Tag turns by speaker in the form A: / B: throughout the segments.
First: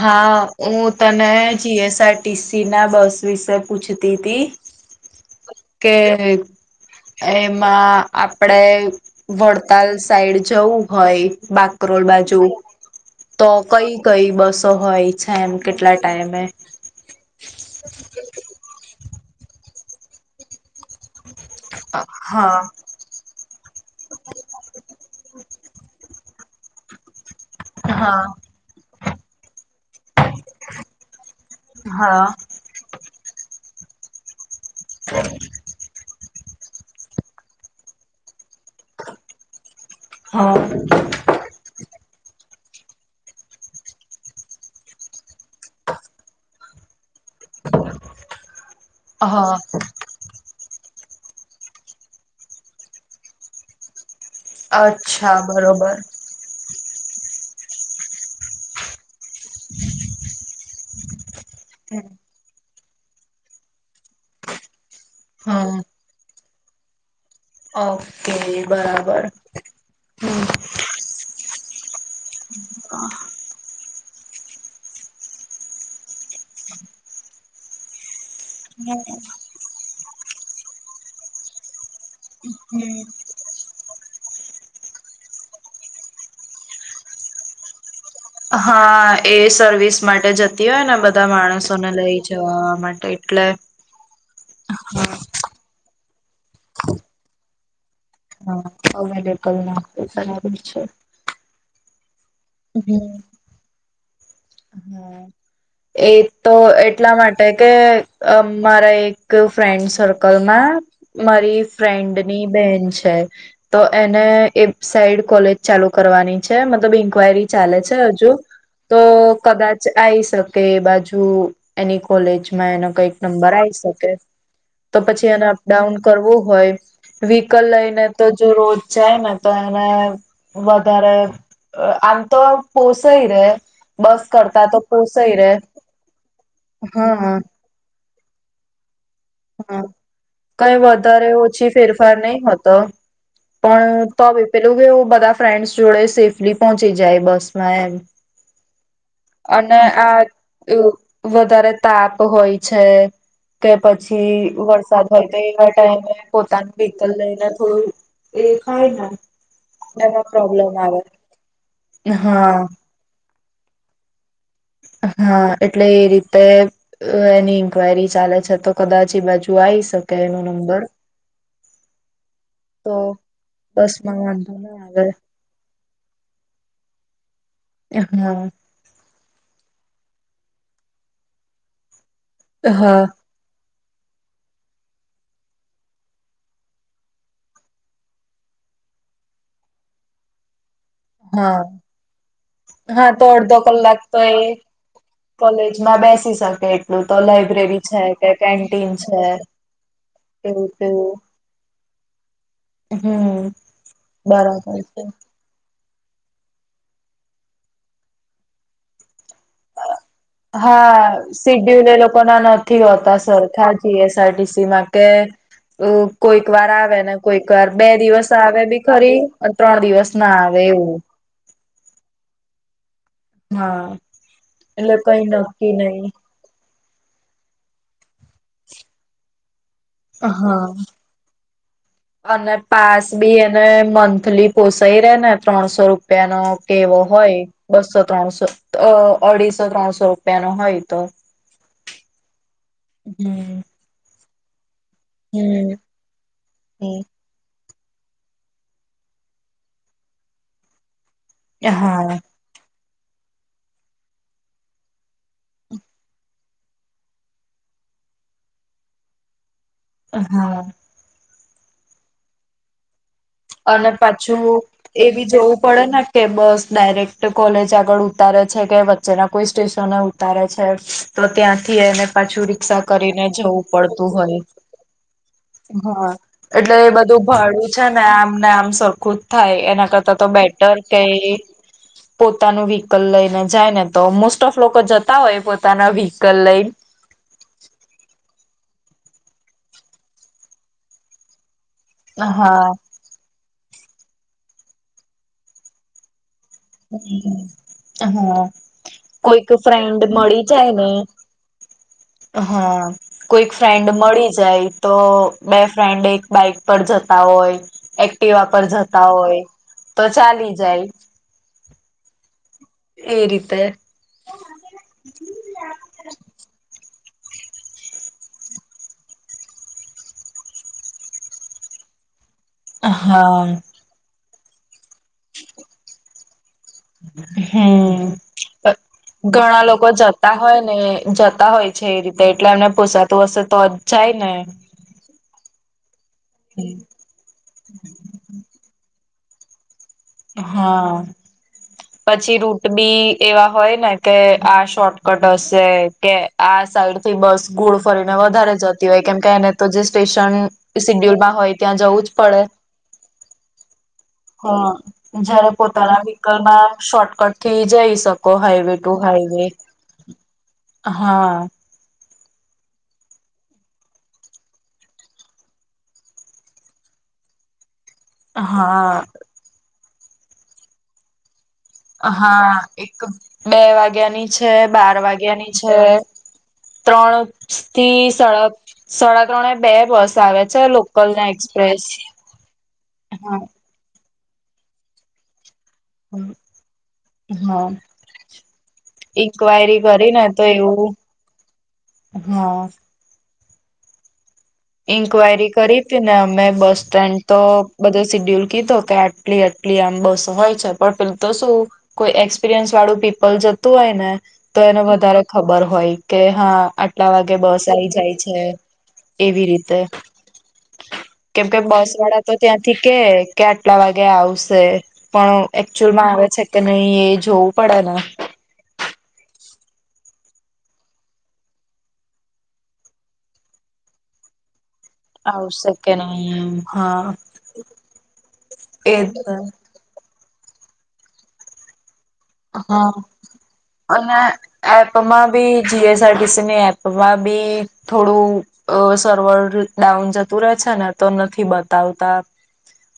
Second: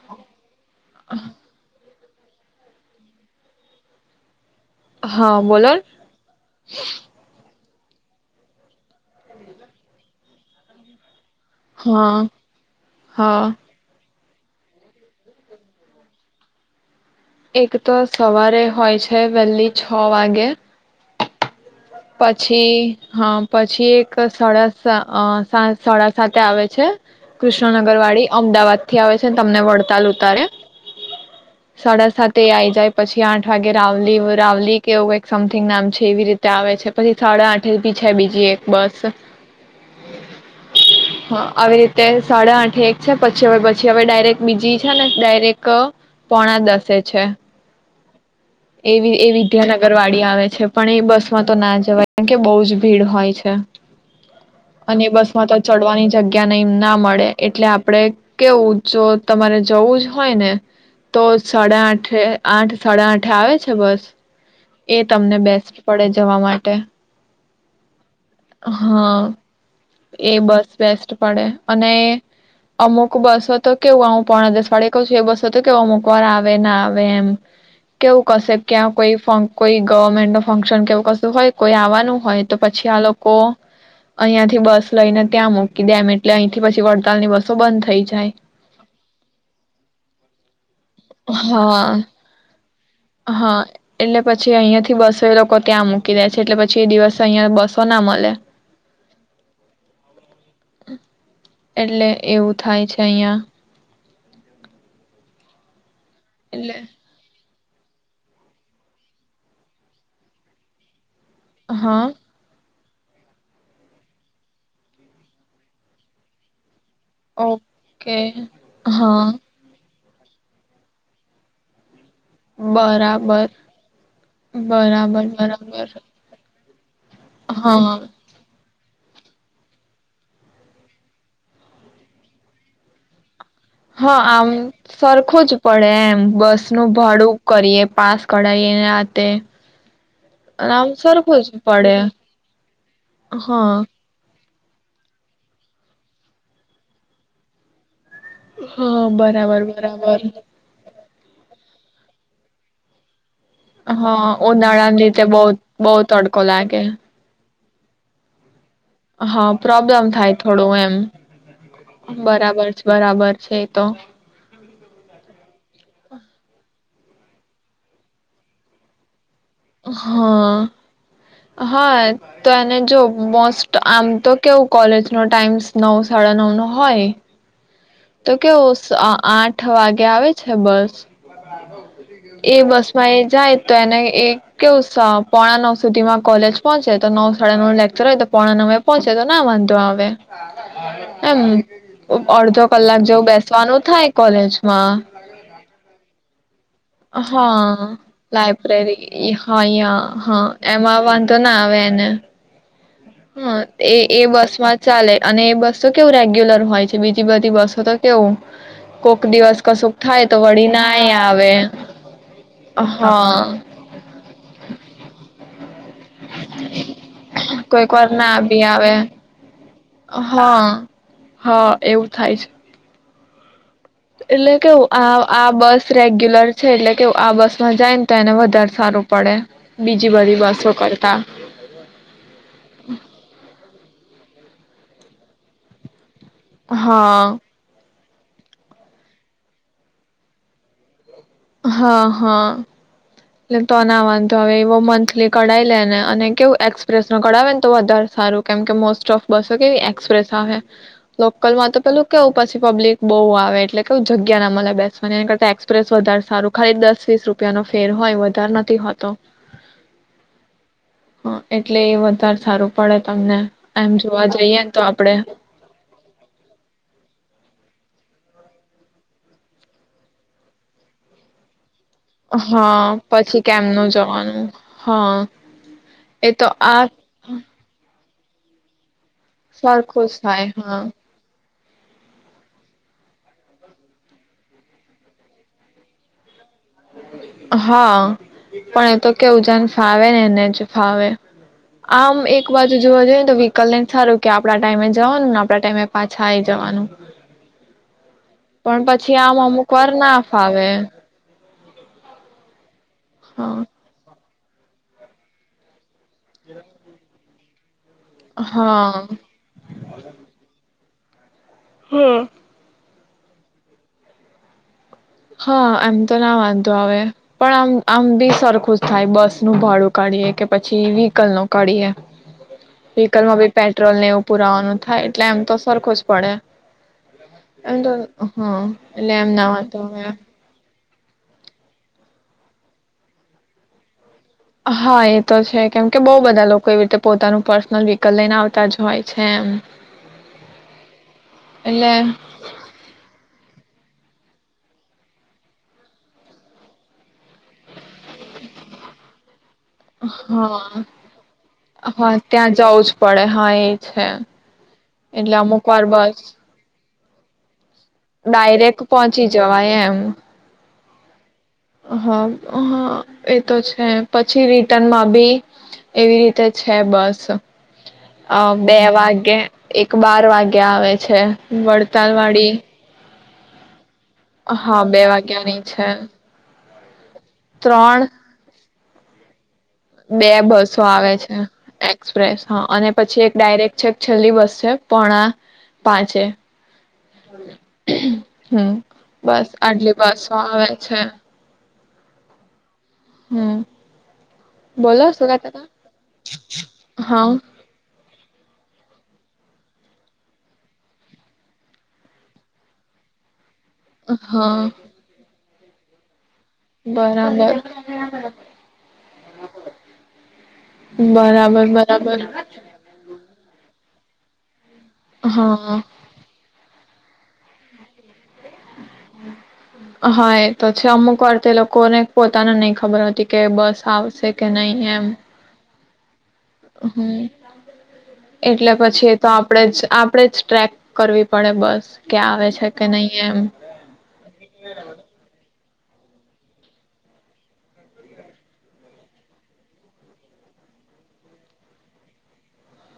A: હા ઉ તને જી એસ ટીસી ના બસ વિશે પૂછતી હતી,
B: હા બોલો ન.
A: કે એ માં આપણે વડતાલ સાઈડ જવું હોય બાગકોલ
B: હા
A: બાજુ તો
B: હા
A: કઈ કઈ બસો હોય છે, એમ કેટલા ટાઈમે
B: એક તો સવારે હોય છે. [unintelligible] છ વાગે
A: હા
B: પછી હ પછી એક સ સાથે આવે છે. કૃષ્ણનગર
A: હા
B: વાળી અમદાવાદ થી આવે છેને તમને વડતાલ ઉતારે, સાડા
A: હા
B: સાતે આવી જાય પછી આઠ વાગે રાવલી રવલી કેવું કઈક સમથિંગ નામ છે, એવી રીતે આવે છે. પછી સાડા આઠ બી છે, બીજી એક બસ.
A: હા.
B: તે સાડા આઠે એક છે, પછી પછી હવે ડાયરેક્ટ બીજી છે ને ડાયરેક્ટ પોણા દસે છે. એવી [unintelligible] એ
A: હા
B: વિદ્યાનગર વાડીી આવે છે. પણ એ બસ માં તો ના જવાય [unintelligible] કે બઉુ જ ભીડ હોય છે. અને બસ
A: અચ્છા
B: માં તો
A: બરોબર
B: ચડવાની જગ્યા. ના મળે એટલે આપણે કેવું જો તમારે જવું જ હોય ને તો સાડા આઠ આઠ સાડા આઠ. [unintelligible] છે, બસ. એ તમને
A: હા
B: બેસ્ટ પડે જવા માટે.
A: ઓકે બરાબર.
B: હા એ
A: હમ
B: બસ બેસ્ટ પડે અને અમુક બસો તો કેવું હું પોણા દસ વાડે કઉ છું એ બસો તો કેવ અમુક વાર આવે ના આવે એમ કેવું કશે ક્યાં કોઈ કોઈ ગવર્મેન્ટ ન ફંક્શન કેવું કશું હોય કોઈ આવવાનું હોય તો પછી
A: હમ
B: આ લોકો [unintelligible] બસ. લઈને ત્યાં મૂકી દે એમ એટલે અહીંથી પછી વડતાલ ની બસો બંધ થઈ જાય.
A: હા એ સર્વિસ માટે જતી હોય ને બધા માણસોને
B: હા
A: લઈ જવા માટે એટલે.
B: હા એટલે પછી અહિયાંથી
A: હા
B: બસો એ લોકો ત્યાં મૂકી દે છે એટલે પછી એ દિવસે અહિયા બસો ના મળે.
A: [inaudible] [unintelligible]
B: એટલે. એવું થાય છે અહિયાં.
A: હમ્મ એ તો
B: એટલે
A: એટલા માટે. એટલે કે આ મારા એક ફ્રેન્ડ સર્કલમાં. મારી
B: હા
A: ફ્રેન્ડની બેન છે. તો એને એ સાઈડ કોલેજ ચાલુ કરવાની છે. મતલબ ઇન્ક્વાયરી ચાલે છે
B: ઓકે
A: હજુ તો.
B: હા
A: કદાચ આવી શકે એ બાજુ એની કોલેજમાં એનો કઈક
B: બરાબર
A: નંબર આવી શકે તો
B: બરાબર
A: પછી એને
B: બરાબર
A: અપડાઉન કરવું હોય. વિક્લ
B: હા
A: લઈને તો જો રોજ જાય ને તો એને વધારે આમ તો પોષાય રે.
B: હા
A: બસ
B: આમ
A: કરતા તો પોસાય
B: સરખું
A: રે
B: જ પડે એમ બસ નું
A: હા
B: ભાડું કરીએ પાસ કળાયે
A: હમ કઈ વધારે
B: સરખું જ
A: ઓછી
B: પડે
A: ફેરફાર નહ હતો
B: હા
A: પણ ત. પેલું કેુવુ બધા ફ્રેન્ડસ જોડે સેફલી પહોંચી જાય બસમાં એમ.
B: હા બરાબર
A: અને
B: બરાબર.
A: આ વધારે તાપ હોય છે. તે પછી.
B: હા
A: પછી
B: ઉનાળાની
A: વરસાદ
B: રીતે
A: હોય તો
B: બહુ
A: એવા
B: બહુ
A: ટાઈમે
B: તડકો
A: પોતાનું
B: લાગે
A: વિક્લ લઈને. હ એક.
B: હા પ્રોબ્લેમ થાય થોડું એમ
A: આવે. હા
B: બરાબર છે બરાબર છે તો
A: હા એટલે એ રીતે એની ન્ક્વાયરી ચાલે છે તો કદાચ એ બાજુ આવી શકે એનો
B: હા
A: નંબર
B: હા તને
A: તો
B: જો મોસ્ટ
A: બસ
B: આમ
A: માં
B: તો
A: વાંધો
B: કેવું
A: ના આવે
B: કોલેજનો ટાઈમ નવ સાડા નવ નો હોય તો
A: હા
B: કેવુ આઠ આઠ વાગે આવે છે બસ એ બસ
A: હા
B: માં એ જાય તો એને એ કેવું પોણા નવ સુધીમાં કોલેજ પહોંચે તો નવ સાડા નવ નું લેકચર હોય તો પોણા નવે પહોંચે તો ના વાંધો આવે એમ
A: હા
B: અધો કલાક
A: હા
B: જેવું
A: તો અડધો
B: બેસવાનું
A: કલાક
B: થાય
A: તો એ
B: કોલેજમાં.
A: કોલેજમાં બેસી શકે એટલું તો લાઈબ્રેરી
B: હા
A: છે કે કેન્ટીન છે
B: લાયબ્રેરી હા અહીંય હા
A: એવું
B: એમ આવ
A: તેવું
B: વાંધો ના આવે એને.
A: હમ
B: હા એ એ બસ
A: બરાબર
B: માં
A: છે.
B: ચાલે અને એ બસ તો કેવું રેગ્યુલર હોય છે. બીજી બધી બસો તો કેવું કોક દિવસ કશું
A: હા, સીડ્યુલ એ લોકો ના નથી હોતા
B: હા
A: સરખા G S R T C માં કે કોઈક વાર આવે ને કોઈક વાર બે દિવસ આવે બી ખરી ત્રણ દિવસ ના આવે
B: હા,
A: એવું
B: હા એવું થાય છે.
A: હા
B: એટલે કેવું આ
A: કઈ
B: આ
A: નક્કી
B: બસ
A: નહી
B: રેગ્યુલર છે એટલે કે આ બસમાં જાય ને તો એને વધારે સારું પડે. બીજી બધી
A: હા,
B: બસો કરતા
A: અને પાસ બી એને મંથલી પોસાઈ રે ને ત્રણસો રૂપિયાનો કેવો
B: હા
A: હોય બસો ત્રણસો અ અઢીસો ત્રણસો રૂપિયા નો હોય તો
B: હા હા,
A: હમ
B: એ તોનાવા તો હવે એવો મંથલી કઢાવી લે
A: હમ
B: ને અને કેવું એક્સપ્રેસ નો કઢાવે તો વધારે સારું કેમ કે મોસ્ટ ઓફ બસો કેવી એક્સપ્રેસ આવે લોકલ માં તો પેલું
A: હા
B: કેવું પછી પબ્લિક બહુ આવે એટલે કે જગ્યા ના મલે બેસવાને એના કરતા એક્સપ્રેસ વધારે સારું ખાલી દસ વીસ રૂપિયા નો ફેર હોય વધારે નથી હોતો.
A: હા.
B: હા એટલે એ વધારે સારું પડે તમને
A: અને
B: એમ જોવા
A: પાછું
B: જઈએ ને તો આપડે
A: એવી જોવું પડે ને કે બસ ડાયરેક્ટ કોલેજ આગળ ઉતારે છે કે વચ્ચેના કોઈ સ્ટેશન ઉતારે છે તો ત્યાં થી એને પાછું રિક્ષા
B: હા
A: કરીને
B: પછી
A: જવું
B: કેમનું
A: પડતું હોય.
B: જવાનું હા
A: હા
B: એ તો
A: એટલે
B: આ
A: એ બધું ભાડું છે ને ના આમ ને આમ સરખું જ થાય એના
B: સરખું
A: કરતાં
B: જ
A: તો
B: થાય
A: બેટર
B: હા
A: કે એ પોતાનું વ્હીકલ લઈને જાય ને તો મોસ્ટ ઓફ લોકો જતા હોય પોતાના વ્હીકલ લઈ
B: હા પણ એ તો કે ઉજાન ફાવે ને એને જ ફાવે. આમ એક
A: હા
B: બાજુ જોવા જોઈએને તો વિ કલેને સારું કે આપડા ટાઈમે જવાનુંને આપડા ટાઈમે પાછા આવી
A: હા
B: પણ પછી આમ
A: કોઈક
B: અમુક વાર
A: ફ્રેન્ડ
B: ના
A: મળી
B: ફાવે
A: જાય ને હા. કોઈક
B: હા
A: ફ્રેન્ડ મળી જાય તો બે ફ્રેન્ડ એક બાઈક પર જતા હોય એક્ટિવા પર
B: હા
A: જતા હોય તો ચાલી જાય
B: હ
A: એ રીતે
B: હા એમ તો ના વાંધો આવે પણ આમ આમ બી સરખું જ થાય બસ નું ભાડું કાઢીએ કે પછી વ્હીકલ નું કાઢીએ વિક્લ નો ભી
A: હા
B: પેટ્રોલ ને પુરાવાનું થાય એટલે એમ તો સરખો જ પડે એમ તો
A: હમ્મ
B: હા
A: પ
B: એટલે એમ ના
A: ઘણા
B: વાંધો
A: લોકો લોકો
B: આવે
A: જતા હો ને જતા હોય છે એ રીતે એટલે એમને પૂસાતું હશે તો જ જાય ને
B: હા એ તો છે કેમ કે બહુ બધા લોકો એવી રીતે પોતાનું પર્સનલ વ્હીકલ લઈને આવતા જ હોય છે
A: હા
B: એટલે
A: પછી રૂટબી એવા હોય ને કે આ શોર્ટકટ હશે કે આ સાઈડ થી બસ ગુળ ફરીને વધારે જતી હોય કેમકે એને તો જે સ્ટેશન
B: હા
A: સિડ્યુલમાં હોય ત્યાં જવું જ
B: હા
A: પડે
B: ત્યાં જવું જ પડે હા એ છે
A: હ
B: એટલે
A: જયારે
B: અમુક વાર
A: પોતાના
B: બસ
A: વિકલમાં માં શોટ કટ
B: ડાયરેક્ટ પહોંચી જવાય એમ
A: હા
B: હા હા એ તો છે પછી રિટર્નમાં બી એવી રીતે છે બસ હ
A: હા
B: બેવાગે એક બાર વાગ્યા આવે છે વડતાલ
A: હા
B: વાળી
A: એક. બે વાગે વાગ્યાની છે
B: હા
A: બાર
B: બે
A: વાગ્યા ની
B: વાગ્યાની
A: છે. ત્રણ.
B: ત્રણ
A: થી સાડા ત્રણ સાડા ત્રણએ
B: બે બસો આવે છે
A: એક્સપ્રેસ
B: એક્સપ્રેસ હા અને પછી એક
A: હા
B: ડાયરેક્ટ છે. છેલ્લી બસસે પોણા પાંચે
A: હા
B: હમ્મ બસ
A: ઈન્ક્વાયરી
B: આટલી
A: કરી ને
B: બસો
A: તો
B: આવે
A: એવું
B: છે.
A: હા
B: હમ્મ
A: ઇન્કવાયરી કરી હતી ને અમે બસ સ્ટેન્ડ તો
B: હા
A: બધા સિડ્યુલ કીધો કે આટલી આટલી આમ બસ હોય છે પણ પેુ તો શું કોઈ એક્સપિરિયન્સ વાળું પીપલ જતું હોય ને તો
B: હા
A: એને વધારે ખબર હોય. કે હા આટલા વાગે
B: બરાબર
A: બસ આઈ જાય છે. એવી રીતે કેમ કે
B: બરાબર
A: બસ
B: બરાબર
A: વાળા તો ત્યાંથી કે કે આટલા વાગ વાગે આવશે પણ
B: હા
A: એકક્ચુઅલમાં આવે છે કે નહી એ જોવું પડેને
B: હા એ તો છે અમુક વાર તે લોકોને પોતાને નઈ ખબર હોતી કે બસ આવશે કે નહી
A: આવ સે કે નહીં
B: હમ્મ એટલે
A: એ
B: પછી તો આપડેજ આપડે જ ટ્રેક કરવી પડે બસ કે આવે છે કે
A: હા
B: નહી એમ
A: અને એપમાં ભી. જીએસઆરટીસીની એપમાં બી થોડું અ સર્વર ડાઉન જતું રહે છે ને તો નથી બતાવતા.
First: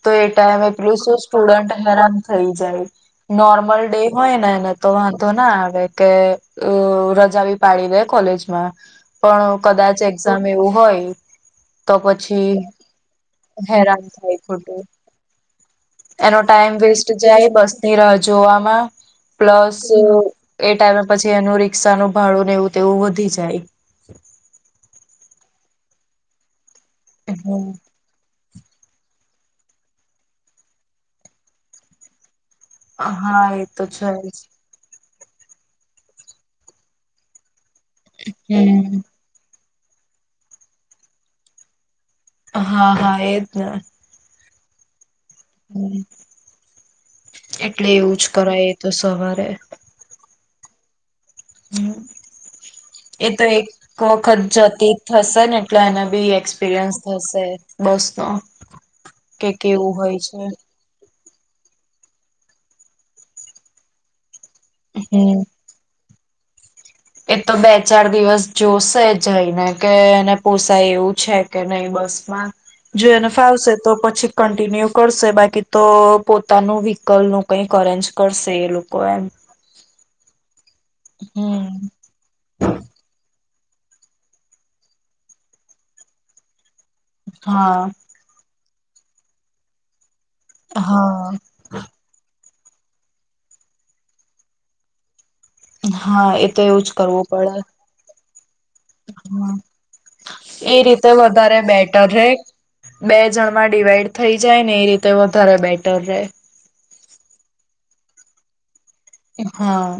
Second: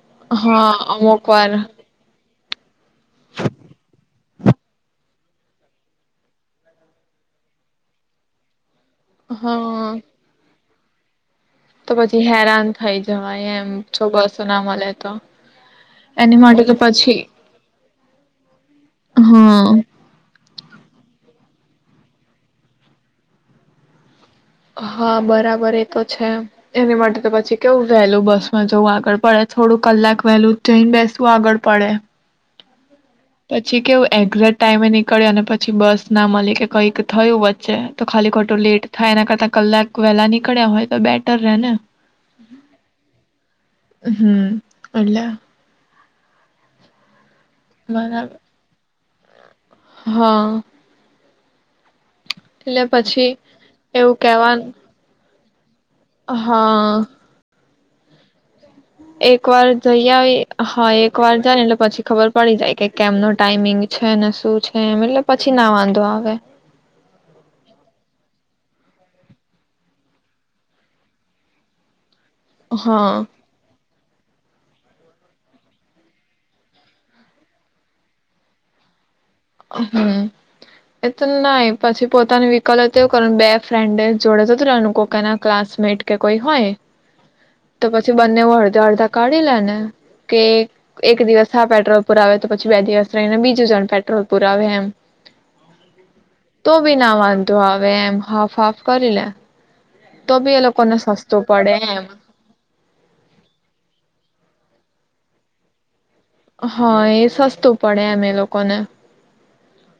A: તો એ ટાઈમે
B: હા
A: પેલું શું
B: અમુક વાર
A: સ્ટુડન્ટ હેરાન થઈ જાય. Normal day. હોય ના તો વાંધો ના આવે કે અ રજાવી પાડી દે કોલેજમાં. પણ
B: હા
A: કદાચ એક્ઝામ એવું હોય. તો પછી
B: હેરાન થઈ જવાય એમ
A: હેરાન
B: જો
A: થાય
B: બસો ના
A: ખોટું
B: મળે તો એની
A: એનો
B: માટે
A: ટાઈમ
B: તો
A: વેસ્ટ
B: પછી
A: જાય બસ ની રા જોવામાં
B: હા
A: પ્લસ અ એ ટાઈમે પછી એનું રિક્ષાનું ભાડુંને એવું તેવું વધી જાય
B: હા બરાબર એ તો છે. એની માટે તો પછી કેવું વહેલું બસ માં જવું આગળ પડે થોડું કલાક વહેલું જઈને બેસવા આગળ પડે
A: હા એ
B: પછી
A: તો
B: કેવું
A: છે જ
B: એક્ઝેટ ટાઈમે નીક નીકળયા અને પછી બસના મલી કેે કઈક થયું વચ છે તો ખાલી ખોટો લેટ થાય
A: હમ
B: એના કરતા કલાક વહેલા નીકળ્યા હોય તો બેટર રહે ને
A: હા હા એજ ને
B: અલા
A: હમ્મ એટલે એવું જ
B: બરાબર.
A: કરાય એટ તો સવારે
B: હા
A: હમ્મ
B: એટલે
A: એ
B: પછી
A: તો એક
B: એવું
A: વખત
B: કેવાનું
A: જતી થશે તને તને બી એક્સપિરિયન્સ
B: હા
A: થશે. બસનો
B: એક
A: કે
B: વાર
A: કેવું
B: જઈ
A: હોય છે
B: આવી હા એક વાર જાય ને પછી ખબર પડી જાય કે કેમનું ટાઈઇમિંગ છે ને શું છે એમ એટલે
A: હમ
B: પછી ના વાંધો આવે [inaudible]
A: એ તો બે ચાર દિવસ જોશે જઈને કે એને પોસાય એવું છે કે નહી બસ જો
B: હા
A: એને ફાવશે તો પછી કન્ટિન્યુ કરશે બાકી તો પોતાનું વ્હીકલનું કંઈક અરેન્જ કરશે એ લોકો એમ
B: હમ્મ એ તો નાય
A: હમ
B: પછી પોતાની વ્હીકલ એવું તે એવુ કર બે ફ્રેન્ડે જોડે જતુ રેવાનુ કોકના ક્લાસમેટ કે કોઈ હોય
A: હા
B: તો પછી બંને વજ જો અડધા કાળી લેને કે એક દિવસ હા પેટ્રોલ પુરાવે તો પછી બે દિવસ રહીને બીજું જણ પેટ્રોલ પુરા એમ
A: હા એ
B: તો
A: એવું જ
B: ભી ના
A: કરવું
B: વાંધો
A: પડે
B: આવે એમ હાફ હાફ કરી લે તો બી
A: એ
B: લોકોને
A: રીતે
B: સસ્તું
A: વધારે
B: પડે
A: બેટર
B: એમ
A: રેય બે જણમાં ડીવાઈડ થઈ જાય ને એ રીતે વધારે બેટર રહે.
B: હા એ સસ્તું પડે એમ એ લોકોને.
A: હા.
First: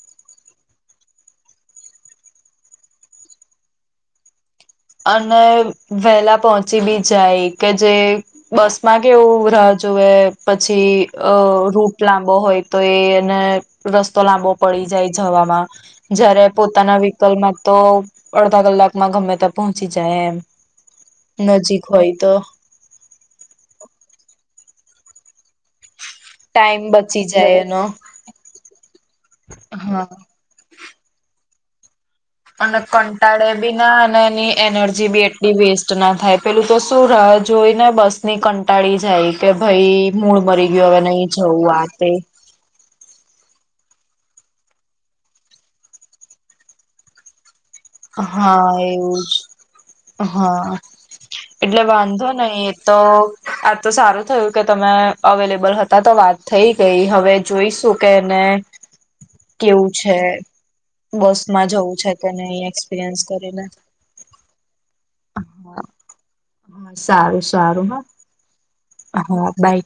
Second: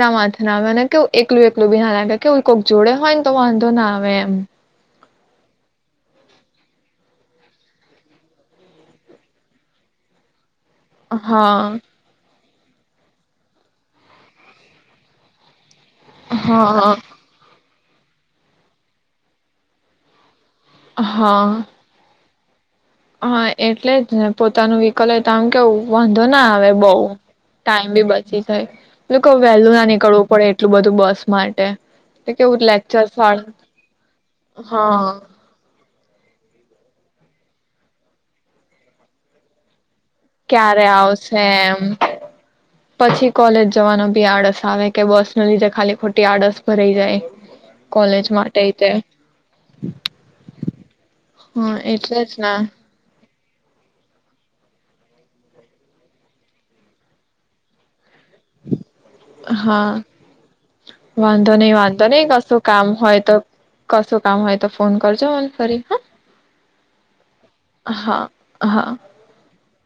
B: ના માથે ના આવે અને કે એકલું એકલું બી લાગે કે એું કોઈક જોડે હોય ને તો વાંધો ના આવે એમ.
A: અને વહેલા પહોંચી બી જાય કે જે બસ માં કેવું રાહજુએ. પછી અ
B: હા
A: રૂટ લાંબો હોય. તો એને રસ્તો લાંબો પડી જાય જવામાં. જય્યારે
B: હા
A: પોતાના વિકલ્માં તો. અડધા કલાકમાં ગમે તેમ પહોચી જાય એમ.
B: હા
A: નજીક હોય તો
B: હા એટલે જ ને પોતાનું વિકલ હોય તો આમ કેવું વાંધો ના આવે
A: ટાઈમ
B: બઉુ
A: બચી જાય એનો
B: ટાઈમ બી બચી થાય વહેલું ના
A: હા
B: નીકળવું પડે એટલું બધું ું બસ માટે તો કેવું
A: અને
B: લેક્ચર સાળ
A: કંટાળે બી ના અને એની એનર્જી
B: હા
A: બી એટલી વેસ્ટ ના થાય પેલું તો શું રહ જોઈને બસ ની કંટાળી જાય કે ભાઈ મૂળ મરી
B: ક્યારે
A: ગયું હવે નહી
B: આવશે
A: જવું
B: એમ
A: આ તે
B: પછી કોલેજ જવાનો બી આડસ આવે કે બસ ન લીધે ખાલી ખોટી આળસ ભરાઈ જાય કોલેજ માટે
A: હા
B: તે
A: એવું જ હા
B: હા
A: એટલે વાંધો
B: જ ને
A: નહી એ તો આ તો સારું થયું કે તમે અવેલેબલ હતા તો વાત થઈ ગઈ હવે જોઈશું કેને
B: હા
A: કેવું છે બસ
B: વાંધો
A: માં
B: નહી
A: જવું
B: વાંધો
A: છે
B: નહી
A: કેને
B: કશું
A: અહી
B: કામ હોય તો કસ કામ હોય તો ફોન કરજો મલ ફરી
A: હા સારું સારું
B: હા હ--.
A: હા બાઈ